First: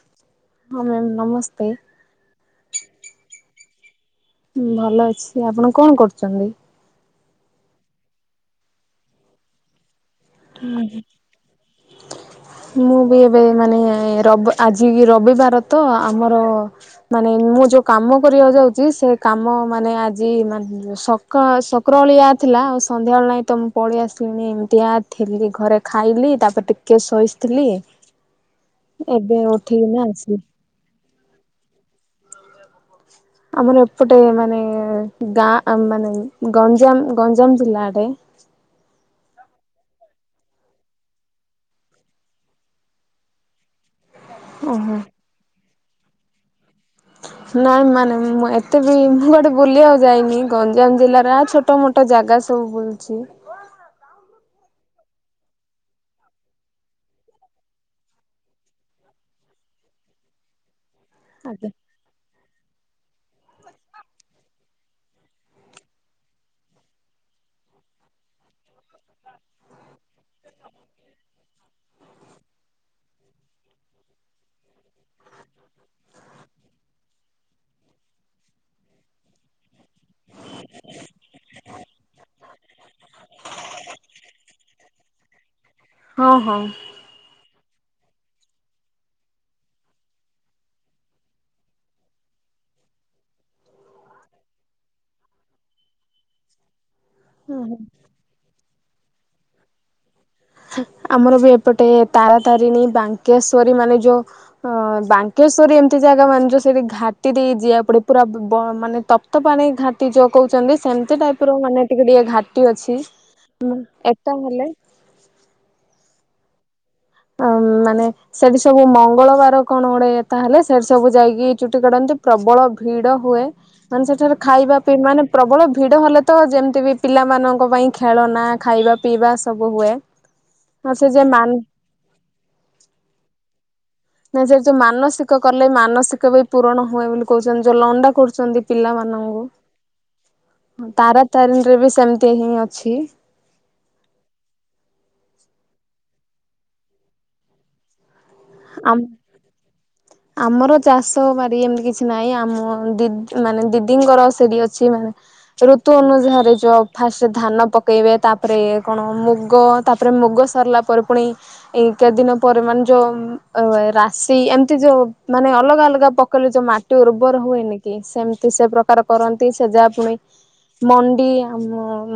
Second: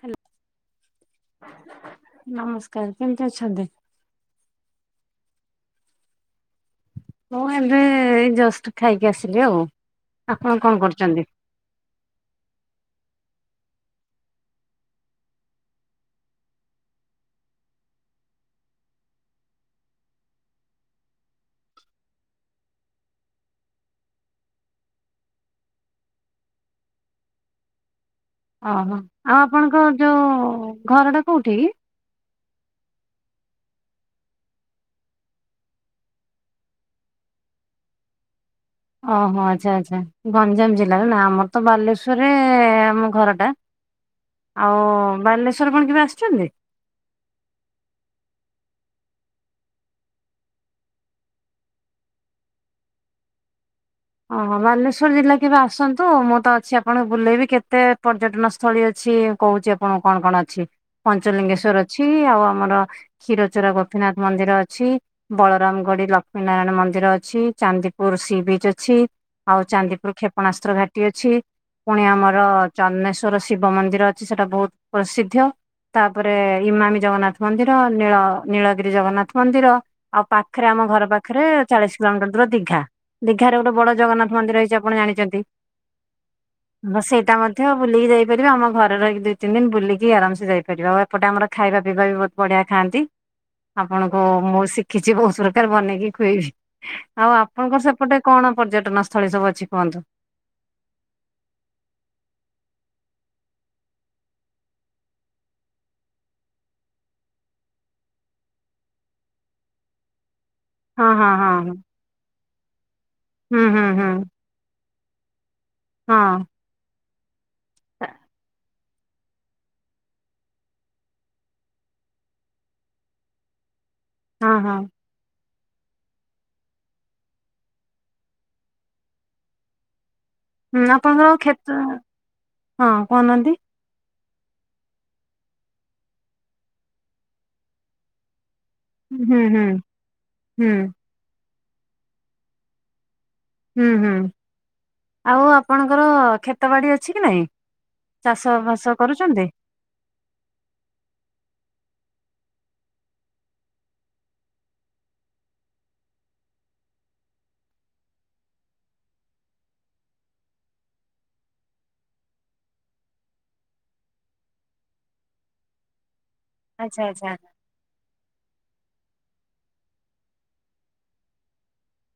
Hello ହଁ ma'am ନମସ୍କାର। ନମସ୍ କାର୍ କେମିତି ଅଛନ୍ତି? ହୁଁ ଭଲ ଅଛି ଆପଣ କଣ କରୁଚନ୍ତି? ମୁଁ ଏବେ ଏଇ ଜଷ୍ଟ ଖାଇକି ଆସିଲି ଆଉ। ଆପଣ କଣ ହୁଁ ହୁଁ। କରୁଛନ୍ତି? ମୁଁ ବି ଏବେ ମାନେ ରବ୍ ଆଜି କି ରବିବାର ତ ଆମର। ମାନେ ମୁଁ ଯୋଉ କାମ କରିବାକୁ ଯାଉଚି ସେ କାମ ମାନେ ଆଜି ମା ସକା ସକ୍ରଓଳିଆ ଥିଲା ଆଉ ସନ୍ଧ୍ୟାବେଳେ ନାଇଁ ତ ମୁଁ ପଳେଇ ଆସିଲିଣୀ ଏମିତି ଆ ଥିଲି ଘରେ ଖାଇଲି ତାପରେ ଟିକେ ଶୋଇଶ୍ ଥିଲି। ଅହଁ ଆଉ ଆପଣଙ୍କ ଆସିଲି। ଯୋଉ ଘର ଟା କୋଉଠି କି? ଆମର ଏପଟେ ମାନେ ଗାଁ ଆଁ ମାନେ ଗଞ୍ଜାମ ଗଞ୍ଜାମ ଜିଲ୍ଲା ଟେ ଅହଁ ଆଚ୍ଛା ଆଚ୍ଛା ଗଞ୍ଜାମ ଜିଲ୍ଲାରେ ନା ଆମର ତ ବାଲେଶ୍ଵରରେ ଆମ ଘର ଟା [inaudible] ଆଉ ଓହୋ ବାଲେଶ୍ଵର କଣ କେବେ ଆସିଛନ୍ତି। ନାଇଁ ମାନେ ମୁଁ ଏତେ ବି ମୁଁ କୁଆଡ଼େ ବୁଲିବାକୁ ଯାଇନି ଗଞ୍ଜାମ ଜିଲ୍ଲାରା ଛୋ ଟୋ ମୋଟୋ ଜାଗା ସବୁ ବୁଲୁଛି। ଅହଁ ବାଲେଶ୍ୱର ଜିଲ୍ଲା କେବେ ଆସନ୍ତୁ ମୁଁ ତ ଅଛି ଆପଣଙ୍କୁ ବୁଲେଇବି କେତେ ପର୍ଯ୍ୟଟନ ସ୍ଥଳୀ ଅଛି। କୋହୁଚି ଆପଣଙ୍କୁ କଣ କଣ ଅଛି ଆଜ୍ଞା। ପଞ୍ଚଲିଙ୍ଗେଶ୍ଵର ଅଛି ଆଉ ଆମର କ୍ଷୀରଚୋରା ଗୋପୀନାଥ ମନ୍ଦିର ଅଛି। ବଳରାମ ଗଡି ଲକ୍ଷ୍ମୀ ନାରାୟଣ ମନ୍ଦିର ଅଛି ଚାନ୍ଦିପୁର ସି ବିଚ୍ ଅ ଛି ଆଉ ଚାନ୍ଦିପୁର କ୍ଷେପଣାସ୍ତ୍ର ଘାଟି ଅଛି। ପୁଣି ଆମର ଚନ୍ମେଶ୍ୱର ଶିବ ମନ୍ଦିର ଅଛି ସେଟା ବୋହୁତ ପ୍ରସିଦ୍ଧ୍ୟ। ତାପରେ ଇମାମି ଜଗନ୍ନାଥ ମନ୍ଦିର ନୀଳ ନୀଳଗିରି ଜଗନ୍ନାଥ ମନ୍ଦିର। ଆଉ ପାଖେରେ ଆମ ଘର ପାଖେରେ ଚାଳିଶ କିଲୋମିଟର ଦୂର ଦିଘା। ଘାରେ ଗୋଟେ ବଡ ଜଗନ୍ନାଥ ମନ୍ଦିର ହେଇଚି ଆପଣ ଜାଣିଚନ୍ତି। ହଁ ହଁ। ନ ସେଇଟା ମଧ୍ୟ ବୁଲିକି ଯାଇପାରିବେ ଆମ ଘରେ ରହିକି ଦିଇ ତିନି ଦିନ ବୁଲିକି ଆରାମସେ ଯାଇପାରିବେ ଆଉ ଆ ଏପଟେ ଆମର ଖାଇବା ପିଇବା ବି ବୋହୁତ ବଢିଆ ଖଆନ୍ତି। ଆପଣଙ୍କୁ ମୁଁ ଶିଖିଛି ବୋହୁତ ପ୍ରକାର ବନେଇକି ଖୁଏଇବି ଆଉ ଆପଣଙ୍କର ସେ ପଟେ କଣ ପର୍ଯ୍ୟଟନ ସ୍ଥଳୀ ସବୁ ଅଛି କୁହନ୍ତୁ। ଆମର ବି ଏପଟେ ତାରାତାରିଣୀ ବାଙ୍କେଶ୍ଵରୀ ମାନେ ଯୋଉ ଅଁ ବାଙ୍କେଶ୍ଵରୀ ଏମିତି ଜାଗା ମାନେ ଯୋଉ ସେଇଠି ଘାଟି ଦେଇ ଯିଆକୁ ପଡେ ପୁରା ବୁ ବ ମନେ ତ ପ୍ତ ପାଣି ଘାଟି ଯୋଉ କୋହୁଚନ୍ତି। ହଁ ସେମିତି ହଁ ଟାଇପ ହଁ ର ମାନେ ଟିକେ ଟିକେ ଘାଟି ଅଛି ହୁଁ ଏକଟା ହେଲେ ହଁ। ଆଉ ମାନେ ସେଠୀ ସବୁ ମଙ୍ଗଳବାର କଣ ଗୋଟେ ତାହେଲେ ସେଠ୍ ସବୁ ଯାଇକି ଚୁଟି କାଟନ୍ତି ପ୍ରବଳ ଭିଡ଼ ହୁଏ। ମାନେ ସେଠାରେ ହଁ ଖାଇବା ହଁ। ପିଇ ମାନେ ପ୍ରବଳ ଭିଡ ହେଲେ ତ ଯେମତି ବି ପିଲାମାନଙ୍କ ପାଇଁ ଖେଳନା ଖାଇବା ପିଇବା ସବୁ ହୁଏ। ହୁଁ ଆଉ ସେ ଯେ ଆପଣଙ୍କର ମାନ କ୍ଷେତ ହଁ କହୁନାହାନ୍ତି। ନାଇଁ ସେ ଯୋଉ ମାନସିକ କଲେ ମାନସିକ ବି ପୁରଣ ହୁଏ ବୋଲି କହୁଛନ୍ତି ଯୋଉ ଲଣ୍ଡା କରୁଛନ୍ତି। ହୁଁ ପିଲାମାନଙ୍କୁ ହୁଁ ହୁଁ ତାରାତାରିଣୀ ରେ ବି ସେମିତି ହିଁ ଅଛି। ହୁଁ ହୁଁ ଆଉ ଆପଣଙ୍କର ଖ୍ଷେତ ବାଡି ଅଛି କି ନାଇଁ? ଚାଷ ବାସ ଆମ କରୁଛନ୍ତି? ଆମର ଚାଷ ମାରି ଏମିତି କିଛି ନାହିଁ ଆମ ଦି ମାନେ ଦିଦିଙ୍କର ସେଠି ଅଛି ମାନେ। ଋତୁ ଅନୁଯାରେୀରେ ଯ ଫାଷ୍ଟ ଧାନ ପକେଇବେ, ତାପରେ ଇ କଣ ମୁଗ ତାପରେ ମୁଗ ସାରିଲା ପରେ ପୁଣି ଏ କେତେ ଦିନ ପ ମାନେ ଯୋଉ ରାଶି ଏମ ଯୋଉ ମାନେ ଅଲଗା ଅଲଗା ପକେଇଲେ ଯୋଉ ମାଟି ଆଚ୍ଛା ଆଚ୍ଛା ଉର୍ବର ହୁଏନି କି କି ସେମିତି ସେ ପ୍ରକାର କରନ୍ତି ସେ ଯାହା ପୁଣି ମଣ୍ଡି ଆ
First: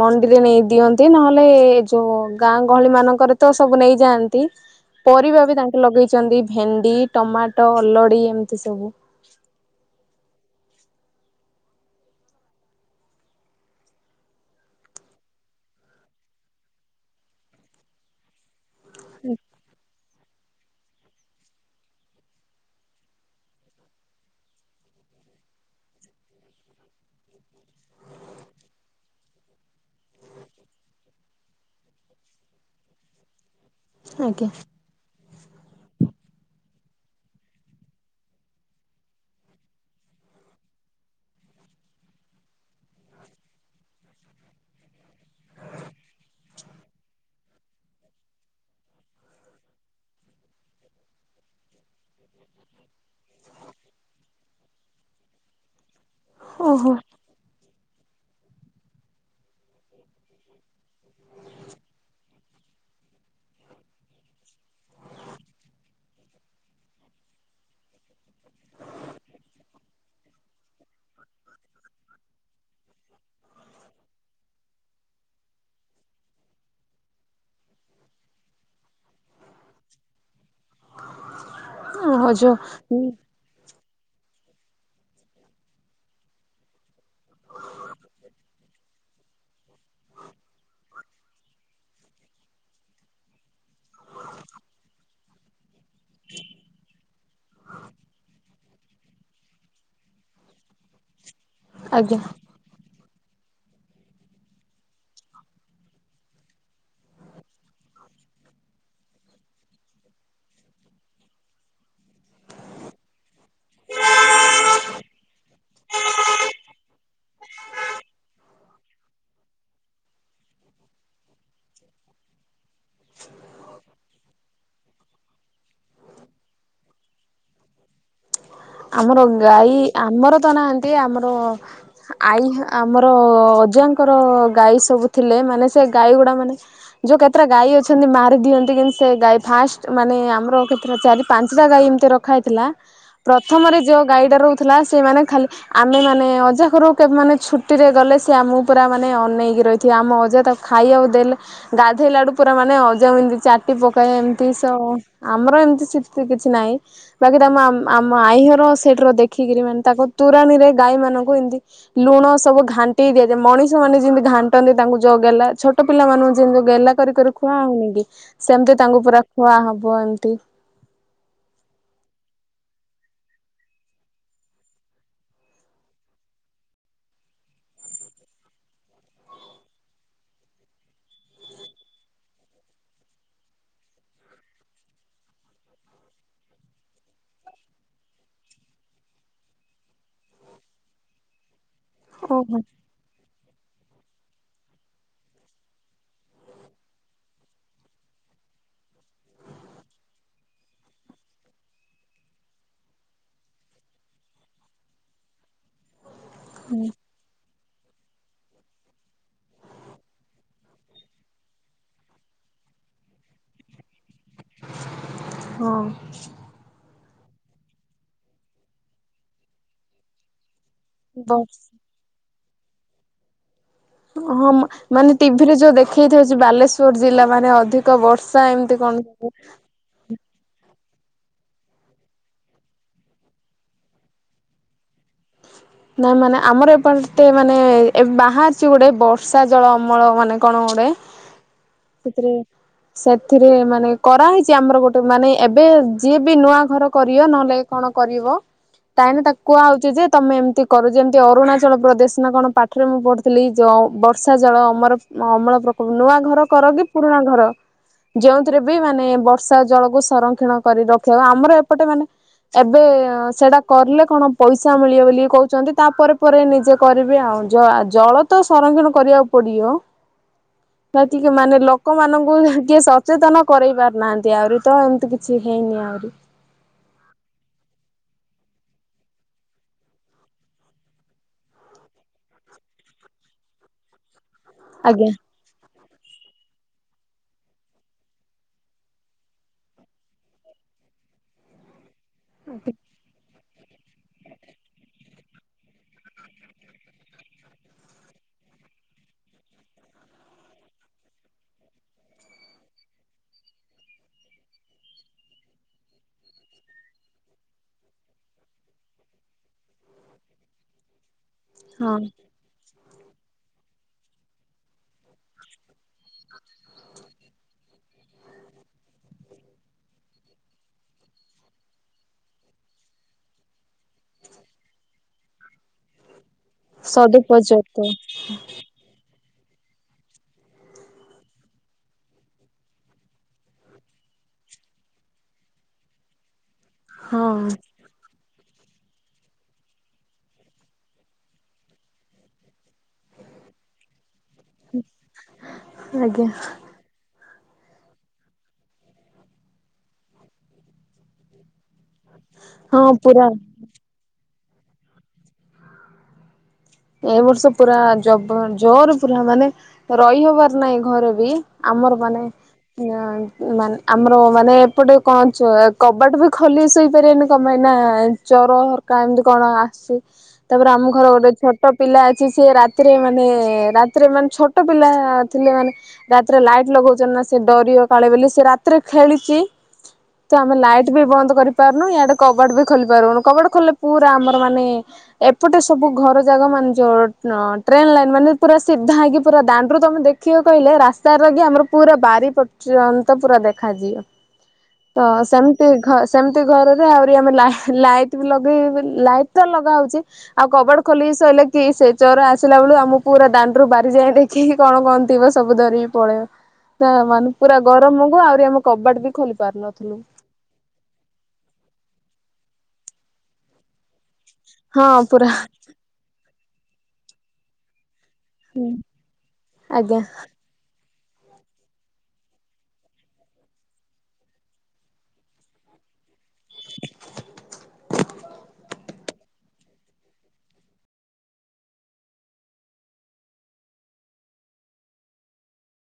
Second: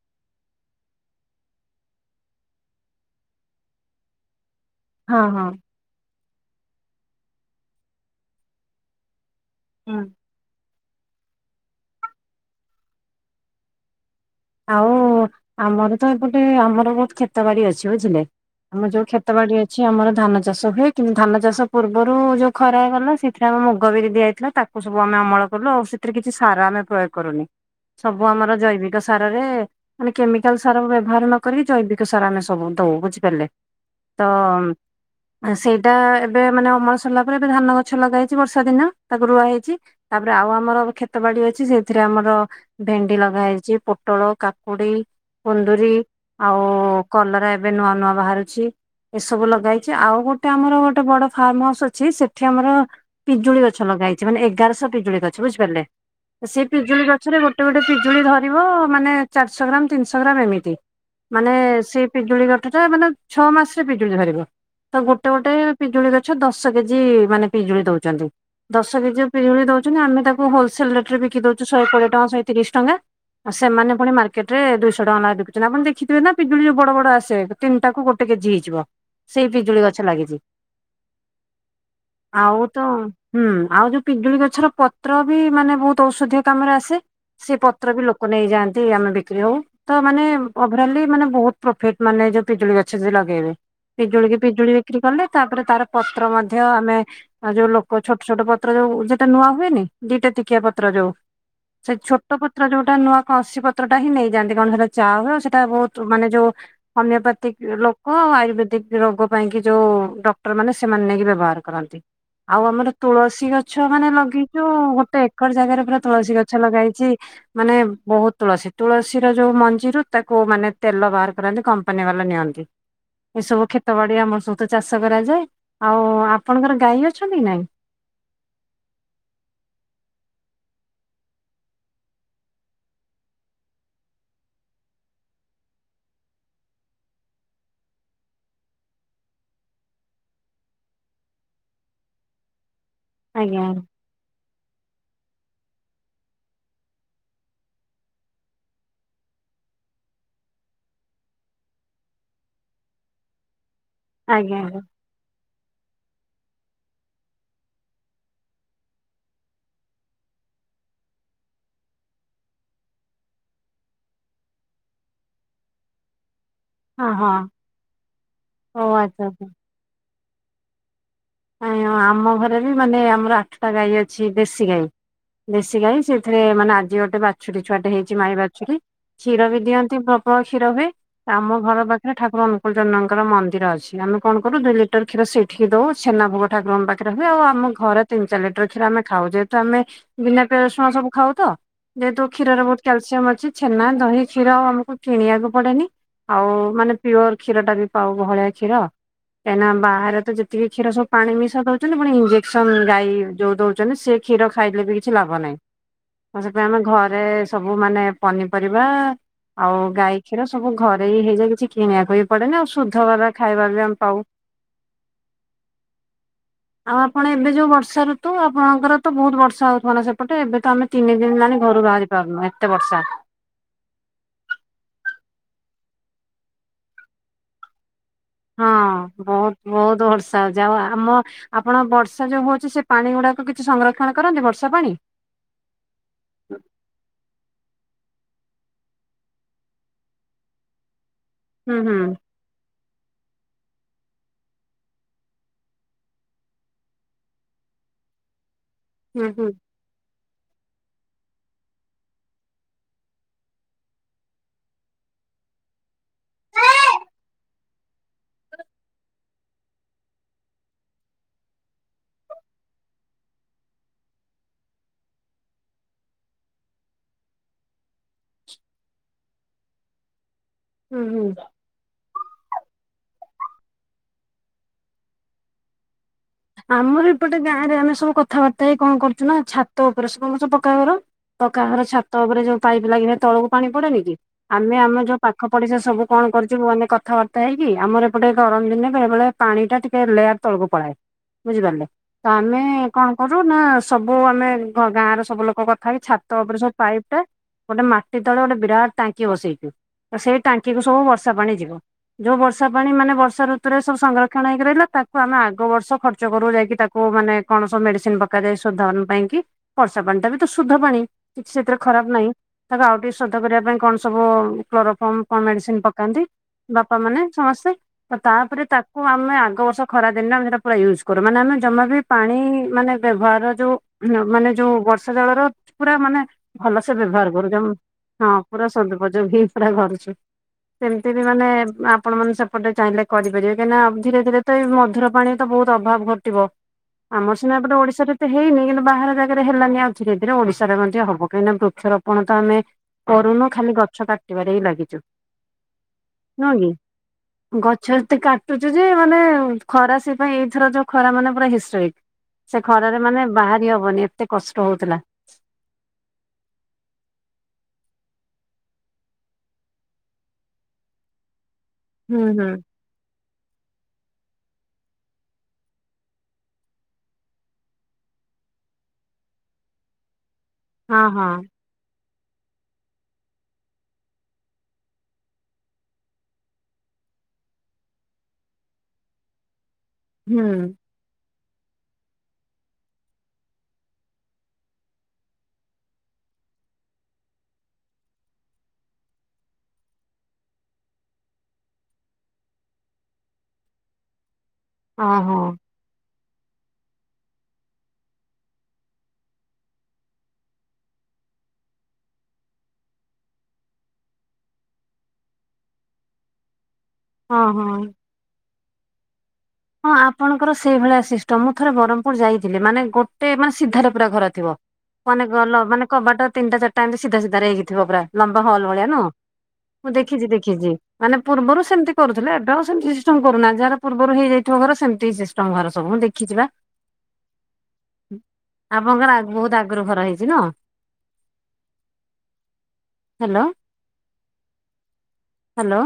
ମଣ୍ଡିରେ ନେଇ ଦିଅନ୍ତି ନହେଲେ ଏ ଯୋଉ ଗାଁ ଗହଳି ମାନଙ୍କର ତ ସବୁ ନେଇଯାଆନ୍ତି ହଁ ପରିବା ହଁ ବି ତାଙ୍କେ ଲଗେଇଛନ୍ତି ଭେଣ୍ଡି, ଟମାଟୋ, ଅଲଡି ଏମିତି ସବୁ ହୁଁ ଆଉ ଆମର ତ ଏପଟେ ଆମର ବହୁତ ଖ୍ଷେତ ବାଡି ଅଛି ବୁଝିଲେ। ଆମ ଯୋଉ ଖେତ ବାଡି ଅଛି ଆମର ଧାନ ଚାଷ ହୁଏ। କିନ୍ତୁ ଧାନ ଚାଷ ପୂର୍ବରୁ ଯଉ ଖରା ଗଲା ସେଥିରେ ଆମେ ମୁଗ ବିରି ଦିଆଯାଇଥିଲା ତାକୁ ସବୁ ଆମେ ଅମଳ କଲୁ ଆଉ। ତିରେ କିଛି ସାର ଆମେ ପ୍ରଯୋଗ କରୁନି ସବୁ ଆମର ଜୈବିକ ସାରରେ ମାନେ କେମିକାଲ ସାର ବ୍ୟବହାର ନକିକି ଜୈବିକ ସାର ଆମେ ସବୁ ଦଉ ବୁଝିପାରିଲେ। ତ ହଁ [inaudible] ସେଇଟା ଏବେ ମାନେ ଅମଳ ସରିଲା ପରେ ଏବେ ଧାନ ଗଛ ଲଗା ହେେଇଛି ବର୍ଷା ଦିନ ତାକୁ ରୁଆ ହେେଇଛି ତାପରେ ଆଉ ଆମର ଖେତ ବାଡି ଅଛି ସେଇଥିରେ ଆମର ଭେଣ୍ଡି ଲଗା ହୋଇଛି ପୋ ପୋଟଳ, କାକୁଡି, କୁନ୍ଦରିୀ ଆଉ କଲରା ଏବେ ନୂଆ ନୂଆ ବାହାରୁଛି। ଏସବୁ ଲଗା ହେଇଛି ଆଉ ଗୋଟେ ଆମର ଗୋଟେ ବଡ ଫାର୍ମ ହାଉସ ଅଛି ସେଠି ଆମର। ପିଜୁଳି ଗଛ ଲଗା ହେଇଛି ମାନେ ଏଗାରଶହ ପିଜୁଳି ଗଛ ବୁଝିପାରିଲେ। ସେଇ ଓହୋ ପିଜୁଳି ଗଛରେ ଗୋଟେ ଗୋଟେ ପିଜୁଳି ଧରିବ। ମାନେ ଚାରିଶ ଗ୍ରାମ ତିନିଶ ଗ୍ରାମ ଏମିତି। ମାନେ ସେଇ ପିଜୁଳି ଗଠ ଟା ମାନେ ଛଅ ମାସ ରେ ପିଜୁଳି ଧରିବ। ତ ଗୋଟେ ଗୋଟେ ପିଜୁଳି ଗଛ ଦଶ କେଜି ମାନେ ପିଜୁଳି ଦଉଛନ୍ତି। ଦଶ କେଜି ପିଜୁଳି ଦଉଛନ୍ତି ଆମେ ତାକୁ ହୋଲସେଲ ରେଟ ରେ ବିକି ଦଉଛ ଶହେ କୋଡ଼ିଏ ଟଙ୍କା ଶହେ ତିରିଶ ଟଙ୍କା। ଆ ସେମାନେ ଫୁଣି ମାର୍କେଟ ରେ ଦୁଶହ ଟଙ୍କା ଲାଖେ ଦେଖୁଛନ୍ତି ଆପଣ ଦେଖଥିବେ ନା ପିଜୁଳି ଯଉ ବଡ ଆସେ। ତିନିଟା କୁ ଗୋଟେ କେଜି ହେଇଯିବ ସେଇ ପିଜୁଳି ଗଛ ଲାଗିଛି। ହ [inaudible] ଯୋଉ ଆଉ ତ ହୁଁ ଆଉ ଯୋଉ ପିଜୁଳି ଗଛର ପତ୍ର ବି ମାନେ ବହୁତ ଔଷଧୀୟ କାମରେ ଆସେ ସେ ପତ୍ର ବି ଲ ନେଇଯାଆନ୍ତି ଆମେ ବିକ୍ରି ହଉ ତ ମାନେ ଓଭରଲି ମାନେ ବହୁତ ପ୍ରଫିଟ ମାନେ ଯୋଉ ପିଜୁଳି ଗଛ ଯ ଲଗେଇବେ ପିଜୁଳି ପିଜୁଳି ବିକ୍ରି କଲେ, ତାପରେ ତାର ପତ୍ର ମଧ୍ୟ ଆମେ ଯୋଉ ଲୋକ ଛୋଟ ଛୋଟ ପତ୍ର ପ ଯୋଉ ସେଟା ନୂଆ ହୁଏନି ଦିଟା ଟିକିଆ ପତ୍ର ଯୋଉ ସେଇ ଆଜ୍ଞା। ଛୋଟ ପତ୍ର ଯୋଉ ସେଟା ନୂଆ କଣସସି ପତ୍ର ଟା ହିଁ ନେଇଯାଆନ୍ତି କଣ ସେଇଟା ଚା ହୁ ଆଉ ସେଟା ବହୁତ ମାନେ ଯୋଉ ହୋମିଓପାଥିକ ଲୋକ ଆୟୁର୍ବେଦିକ ରୋଗ ପାଇଁକି ଯେଉଁ ଡକ୍ଟରମାନେ, ସେମାନେ ନେଇକି ବ୍ୟବହାର କରନ୍ତି। ଆଉ ଆମର ତୁଳସୀ ଗଛ ମାନେ ଲଗେଇଛୁ ଗୋଟେ ଏକର ଜାଗାରେ ପୁରା ତୁଳସୀ ଗଛ ଲଗାହେଇଛି। ମ ବହୁତ ତୁଳସୀ, ତୁଳସୀ ର ଯୋଉ ମଞ୍ଜିରୁ ତାକୁ ମାନେ ତେଲ ବାହାର କରନ୍ତି କମ୍ପାନୀ ବାଲା ନିଅନ୍ତି। ଏସବୁ କ୍ଷତ ବାଡି ଆମର ସହିତ ଚାଷ କରାଯାଏ ଆଉ ଆପଣଙ୍କର ଗାଈ ଅଛନ୍ତି ନାଇଁ? ଆମର ଗାଈ ଆମର ତ ନାହାନ୍ତି, ଆମର ଆଈ ଆମର ଅଜାଙ୍କର ଗାଈ ସବୁ ଥିଲେ ମାନେ ସେ ଗାଈ ଗୁଡା ମାନେ ଯୋଉ କେତେଟା ଗାଈ ଅଛନ୍ତି ମାରି ଦିଅନ୍ତି କିନ୍ତୁ ସେ ଗାଈ ଫାଷ୍ଟ ମାନେ ଆମର କେତେଟା ଚାରି ପାଞ୍ଚଟା ଗାଈ ଏମିତି ରଖ ଖାଇଥିଲା ଆଜ୍ଞା ପ୍ରଥମରେ ଯୋଉ ଗାଈଟା ରହୁଥିଲା ସେମାନେ ଖାଲି ଆମେ ମାନେ ଅଜା ଘରୁକୁ କେବେ ମାନେ ଛୁଟିରେ ଗଲେ ସେ ଆମକୁ ପୁରା ମାନେ ଅନେଇକି ରହିଥିବେ ଆମ ଅଜା ତାକୁ। ଖାଇବାକୁ ଦେଲେ ଗାଧୋଇଲା ଠୁ ପୁରା ମାନେ ଅଜା ଏମତି ଚା। ବୋଉ କହେ ଏମିତି ଆଜ୍ଞା ସୋ ଆଜ୍ଞା ଆମର ଏମିତି [unintelligible] କିଛି ନାହିଁ ବାକି ତମ ଆମ୍ ଆମ ଆଇ ଘର ସେଠ ର ଦେଖିକିରି ମାନେ ତାକୁ ତୋରାଣୀରେ ଗାଈ ମାନଙ୍କୁ ଏମତି। ଲୁଣ ସବୁ ଘାଣ୍ଟିଇ ଦିଆଯାଏ ମଣିଷ ମାନେ ଯେମିତି ଘାଣ୍ଟନ୍ତି ତାଙ୍କୁ ଜଗେଇଲା ଛୋଟ ପିଲାମନଙ୍କୁ। ଯେମତି ଗେଲା ହଁ କରି କରି ଖୁଆ ହଁ ହଉନି କି ସେମତି ଓ ତାଙ୍କୁ ଆଚ୍ଛା ପୁରା ଆଚ୍ଛା। ଖୁଆ ହବ ଏମତି। ନାଇଁ ଆଉ ଆମ ଘରେ ବି ମାନେ ଆମର ଆଠୁଟା ଗାଈ ଅଛି ମାନେ ଦେଶୀ ଗାଈ। ଦେଶୀ ଗାଈ ସେଥିରେ ମାନେ ଆଜି ଗୋଟେ ବାଛୁରୀ ଛୁଆଟେ ହେଇଛି ମାଇ ବାଛୁରୀ। କ୍ଷୀର ବି ଦିଅନ୍ତି ପ୍ରବଳ କ୍ଷୀର ହୁଏ। ଆମ ଘର ପାଖରେ ଠାକୁର ଅନୁକୂଳ ଚନ୍ଦ୍ରଙ୍କର ମନ୍ଦିର ଅଛି ଆମେ କଣ କରୁ ଦୁିଇ ଲିଟର କ୍ଷୀର ସେଇଠିକି ଦଉ। ଛେନା ଭୋଗ ଠାକୁରଙ୍କ ପାଖରେ ହୁଏ ଆମ ଘରେ ତିନି ଚାରି ଲଟ କ୍ଷୀରେ ଆମେ ଖାଉ ଯେହେତୁ ଆମେ। ବିନା ପିଆଜ ରସୁଣ ସବୁ ଖାଉ ତ ଯେହେତୁ ଓହୋ କ୍ଷୀରରେ ବତ୍। କ୍ୟାଲସିୟମ ଅଛି ଛେନା ଦହି କ୍ଷୀର ଆଉ ଆମକୁ କିଣିବାକୁ ପଡେନି। ଆଉ ମାନେ ପିଓର କ୍ଷୀର ଟା ବି ପାଉ ବହଳିଆ କ୍ଷୀର କାହିଁକି ନା ବାହାରେ ତ ଯେତିକି କ୍ଷୀର ସବୁ ପାଣି ମିଶା ଦଉଛନ୍ତି ପଣି ଇଞ୍ଜେକ୍ସନ ଗାଈ ଯୋଉ ଦୋଉଛନ୍ତି ସେ କ୍ଷୀର ଖାଇଲେ ବି କିଛି ଲାଭ ନାହିଁ। ସେଥପାଇ ଆମେ ହୁଁ। ଘରେ ସବୁ ମାନେ ପନିପରିବା ଆଉ ଗାଈ କ୍ଷୀର ସବୁ ଘରେ ଏ ହେଇଯାଏ ଏ କିଛି କିଣିବାକୁ ବି ପଡେନି ଆଉ ଶୁଧ ବାଲା ଖାଇବା ବି ଆମେ ପାଉ। ହଁ। ଆଉ ଆପଣ ଏବେ ଯୋଉ ବର୍ଷା ଋତୁ ଆପଣଙ୍କର ତ ବହୁତ ବର୍ଷା ହଉଥଥିଲା ନା ସେପଟେ ଏବେ ତ ଆମେ ତିନି ଦିନ ମାନେ ବର୍ଷ ଘରୁ ବାହାରି ପାରୁନୁ ଏତେ ବର୍ଷା। ହଁ ମାନେ ଟିଭି ରେ ଯୋଉ ଦେଖେଇଥଉଛି ବାଲେଶ୍ୱର ଜିଲ୍ଲା ମାନେ ଅଧିକ କ ବର୍ଷା ଏମିତି କଣ? ବୋହୁତ ବର୍ଷା ହଉଚି ଆଉ ଆମ ଆପଣ ବର୍ଷା ଯୋଉ ହଉଛି ସେ ପାଣି ଗୁଡାକ କିଛି ସଂରକ୍ଷଣ କରନ୍ତି ବର୍ଷା ପାଣି! ନା ମାନେ ଆମର ଏପଟତେ ମାନେ ବାହାରିଛି ଗୋଟେ ବର୍ଷା ଜଳ ଅମଳ ମାନେ କଣ ଗୋଟେ ହୁଁ ହୁଁ ସେଥିରେ ସେଥିରେ ମାନେ କରାହୋଇଛି ଆମର ଗୋଟେ ମାନେ ଏବେ ଯିଏ ବି ନୂଆ ଘର କରିବ ନହେଲେ କଣ କରିବ ତାହେନେ ହୁଁ ତାକୁ ହୁଁ କୁହା ହଉଛି ଯେ ତମେ ଏମତି କରୁ ଯେମିତି ଅରୁଣାଚଳ ପ୍ରଦେଶ ନା କଣ ପାଠରେ ମୁଁ ପଢ଼ଥିଲି ଯ ବର୍ଷା ଜଳ ଅମର ଅମଳ ପ୍ରକଳ୍ପ ନୂଆ ଘର କର କି ପୁରୁଣା ଘର ଯେଉଁଥିରେ ବି ମାନେ ବର୍ଷା ଜଳକୁ ସଂରକ୍ଷଣ କରି ରଖିହବ ଆମର ଏପଟେ ମାନେ ଏବେ ସେଟା କରିଲେ କଣ ପଇସା ମିଳିବ ବୋଲି କହୁଛି ଛନ୍ତି ତାପରେ ପରେ ନିଜେ କରିବି ଆଉ ଜଳ ତ ସଂରକ୍ଷଣ କରିବାକୁ ପଡିବ। ହୁଁ ହୁଁ। ଯତିିକ ମାନେ ଲ। [unintelligible] ଲୋକମାନାନଙ୍କୁ କିଏ ସଚେତନ କରେଇ ପାରୁନାହାନ୍ତି ଆହୁରି ତ ଏମିତି କିଛି ହେଇନି ଆହୁରି। ଆମର ଏପଟେ ଗାଁରେ ଆମେ ସବୁ କଥାବାର୍ତ୍ତା ହେଇ କଣ କରୁ ନା ଛାତ ଉପରେ ସବୁ [unintelligible] ସବୁ ପକାଘର। ପକାଘର ଛାତ ଉପରେ ଯୋଉ ପାଇପ ଲାଗଥା ତଳକୁ ପାଣି ପଡେନି କି ଆମେ ଆମେ ଆଜ୍ଞା ଯୋଉ ପାଖ ପଢିସା ସବୁ କଣ କରିଛୁ ମାନେ କଥାବାର୍ତ୍ତା ହେଇକି ଆମର ଏପଟେ ଗରମ ଦିନେ ବେଳେ ବେଳେ ପାଣି ଟା ଟିକେ ଲେୟାର ତଳକୁ ପଳାଏ ବୁଝିପାରିଲେ ତ ଆମେ କଣ କରୁ ନା ସବୁ ଆମେ ଗାଁରେ ସବୁ ଲୋକ କଥା ହେଇକି ଛାତ ଉପରେ ସବୁ ପାଇପ୍ ଟା ଗୋଟେ ମାଟି ତଳେ ଗୋଟେ ବିରାଟ ଟାଙ୍କି ବସେଇଛୁ ତ ସେଇ ଟାଙ୍କି କୁ ସବୁ ବର୍ଷା ପାଣି ଯିବ। ଯୋଉ ବର୍ଷା ପାଣି ମାନେ ବର୍ଷ ଋତୁରେ ସବୁ ସଂରକ୍ଷଣ ହେଇକି ରହିଲା ତାକୁ ଆମେ ଆଗ ବର୍ଷ ଖର୍ଚ୍ଚ ଖର୍ଚ କରୁ ଯାଇକି ତାକୁ ମାନେ କଣ ସବୁ ମେଡିସିନ ପକାଯାଏ ସୁଧନ ପାଇଁ କି। ବର୍ଷା ପାଣିଟା ବି ତ ଶୁଦ୍ଧ ପାଣି। ସେଥିରେ ହଁ ଖରାପ ନାହିଁ ତାକୁ ଆଉ ଟିକେ ଶୋଧ କରିବା ପାଇଁ କଣ ସବୁ କ୍ଲୋରଫର୍ମ କଣ ମେଡିସିନ ପକ କାନ୍ତି ବାପା ମାନେ ସମସ୍ତେ। ତ ତାପରେ ତାକୁ ଆମେ ଆଗ ବର୍ଷ ଖରାଦିନରେ ଆମେ ସେଟା ପୁରା ୟୁଉଜ୍ କରୁ ମାନେ ଆମେ ଜମା ବି ପାଣି ମାନେ ବ୍ୟବହାର ଯୋଉ ମାନେ ଯୋଉ ବର୍ଷା ଜଳର ପୁରା ମାନେ ଭଲ ସେ ବ୍ୟବହାର କରୁ ସଦୁପଯୋଗ ହଁ ପୁରା ସଦୁପଯୋଗୀ ପୁରା କରୁଛୁ ସେମିତି ବି ମାନେ ଆପଣ ମାନେ ସେପଟେ ଚାହିଁଲେ କରିପାରିବେ କାହିଁକି‌ ନା ଧୀରେ ଧୀରେ ତ ଏ ମଧୁର ପାଣି ତ ବୋହୁତ ଅଭାବ ଘଟିବ ଆମର ହଁ ସିନା ଏପଟେ ଓଡିଶାରେ ହେଇନି କିନ୍ତୁ ବାହାର ଜାଗାରେ ହେଲାନି ଆଉ ଧୀରେ ଧୀରେ ଓଡିଶାରେ ମଧ୍ୟ ହବ କାହିଁକିନା ବୃକ୍ଷରୋପଣ ତ ଆମେ କରୁନୁ ଖାଲି ଗଛ କାଟିବାରେ ହିଁ ଲାଗିଛୁ ଆଜ୍ଞା ନୁହେଁ କି? ଗଛ ଏତେ କାଟୁଚୁ ଯେ ମାନେ ଖରା ସେଥିପାଇଁ ଏଇଥର ଯୋଉ ଖରା ମାନେ ପୁରା ହିଷ୍ଟିକ୍ ସେ ହଁ ଖରାରେ ମାନେ ପୁରା ବାହାରି ହବନି ଏତେ କଷ୍ଟ ହଉଥିଲା। ଏ ବର୍ଷ ପୁରା ଜବ-ଜୋର ପୁରା ମାନେ ରହି ହବାର ନାହିଁ ଘରେ ବି। ଆମର ମାନେ ହୁଁ ହୁଁ। ନା ମାନେ ଆମର ମାନେ ଏପଟେ କଣ କବାଟ ବି ଖୋଲି ଶୋଇପାରିବନି କଣ ପାଇଁ ନା ଚୋର ହରିକା ଏମିତି କଣ ଆସି ତାପରେ ଆମ ହଁ ଘର ଗୋଟେ ହଁ ଛୋ ଛୋଟ ପିଲା ଅଛି ସେ ରାତିରେ ମାନେ ରାତିରେ ମାନେ ଛୋଟ ପିଲା ଥିଲେ ମାନେ ରାତିରେ ଲାଇଟ୍ ଲଗାଉଛୁ ନା ସେ ଡରିିବ କାଳେ ବେଲି ସେ ରାତିରେ ଖେଳିଛି ତ ଆମେ ହୁଁ ଲାଇଟ୍ ବି ବନ୍ଦ କରି ପାରୁନୁ ଆଡେ କବାଡ ବି ଖୋଲି ପାରୁନୁ କବାଡ ଖୋଲିଲେ ପୁରା ଆମର ମାନେ ଏପଟେ ସବୁ ଘର ଜାଗା ମାନେ ଯୋଉ ଟ୍ରେନ୍ ଲାଇନ୍ ମାନେ ପୁରା ସିଧା ହେଇକି ପୁରା ଦାଣ୍ଡରୁ ତମେ ଦେଖିବ କହିଲେ ରାସ୍ ତାର କି ଆମର ପୁରା ବାରି ପର୍ଯ୍ୟନ୍ତ ପୁରା ଦେଖାଯିବ। ତ ଓହୋ ସେମିତି ଘ ସେମିତି ଘରେରେ ଆହୁରି ଆମେ -ଲା-ଲାଇଟ୍ ବି ଲଗେଇ ଲାଇଟ୍ ତ ଲଗା ହଉଛି ଆଉ କବାଡ ଖୋଲିକି ସୋଇଲେ କି ସେ ଚୋର ଆସିଲା ବଳୁ ଆମକୁ ପୁରା ଦାଣ୍ଡରୁ ବାରିଯାଏ ଦେଖି କଣ କଣ ଥିବ ସବୁ ଧରିକି ପଳେଇବ। ତା ମାନେ ହଁ ପୁରା ହଁ। ଗରମ କୁ ଆହୁରି ଆମେ କବାଟ ବି ଖୋଲି ପାରୁନୁ। ହଁ ଆପଣଙ୍କର ସେଇ ଭଳିଆ ସିଷ୍ଟମ ମୁଁ ଥରେ ବ୍ରହ୍ମପୁର ଯାଇଥିଲି ମାନେ ଗୋଟେ ମାନେ ସିଧାର ପୁରା ଘର। ଥିବ ହଁ ମାନେ ପୁରା ଗଲ ମାନେ କବାଟ ତିନିଟା ଚାରିଟା ଏମତି ସିଧା ସିଧା ହେଇକିଥିବ ପୁରା। ଲମ୍ବା ହଲ୍ ଭଳିଆ ନୁହଁ ମୁଁ ଆଜ୍ଞା। ଦେଖିଛି ଦେଖି ମାନେ ପୂର୍ବରୁ ସେମତି କରୁଥିଲେ ଏବେ ଆଉ ସେମତି ସିଷ୍ଟମ କରୁନାହାନ୍ତି ଯାହାର ପୂର୍ବରୁ ହେଇଯାଇ ତୁମ ଘର ସେମତି ସିଷ୍ଟମ ଘର ସବୁ ମୁଁ ଦେଖିଛିବା। ଆପଣଙ୍କର ବହୁତ ଆଗରୁ ଘର ହେଇଛି ନୁହ। Hello hello.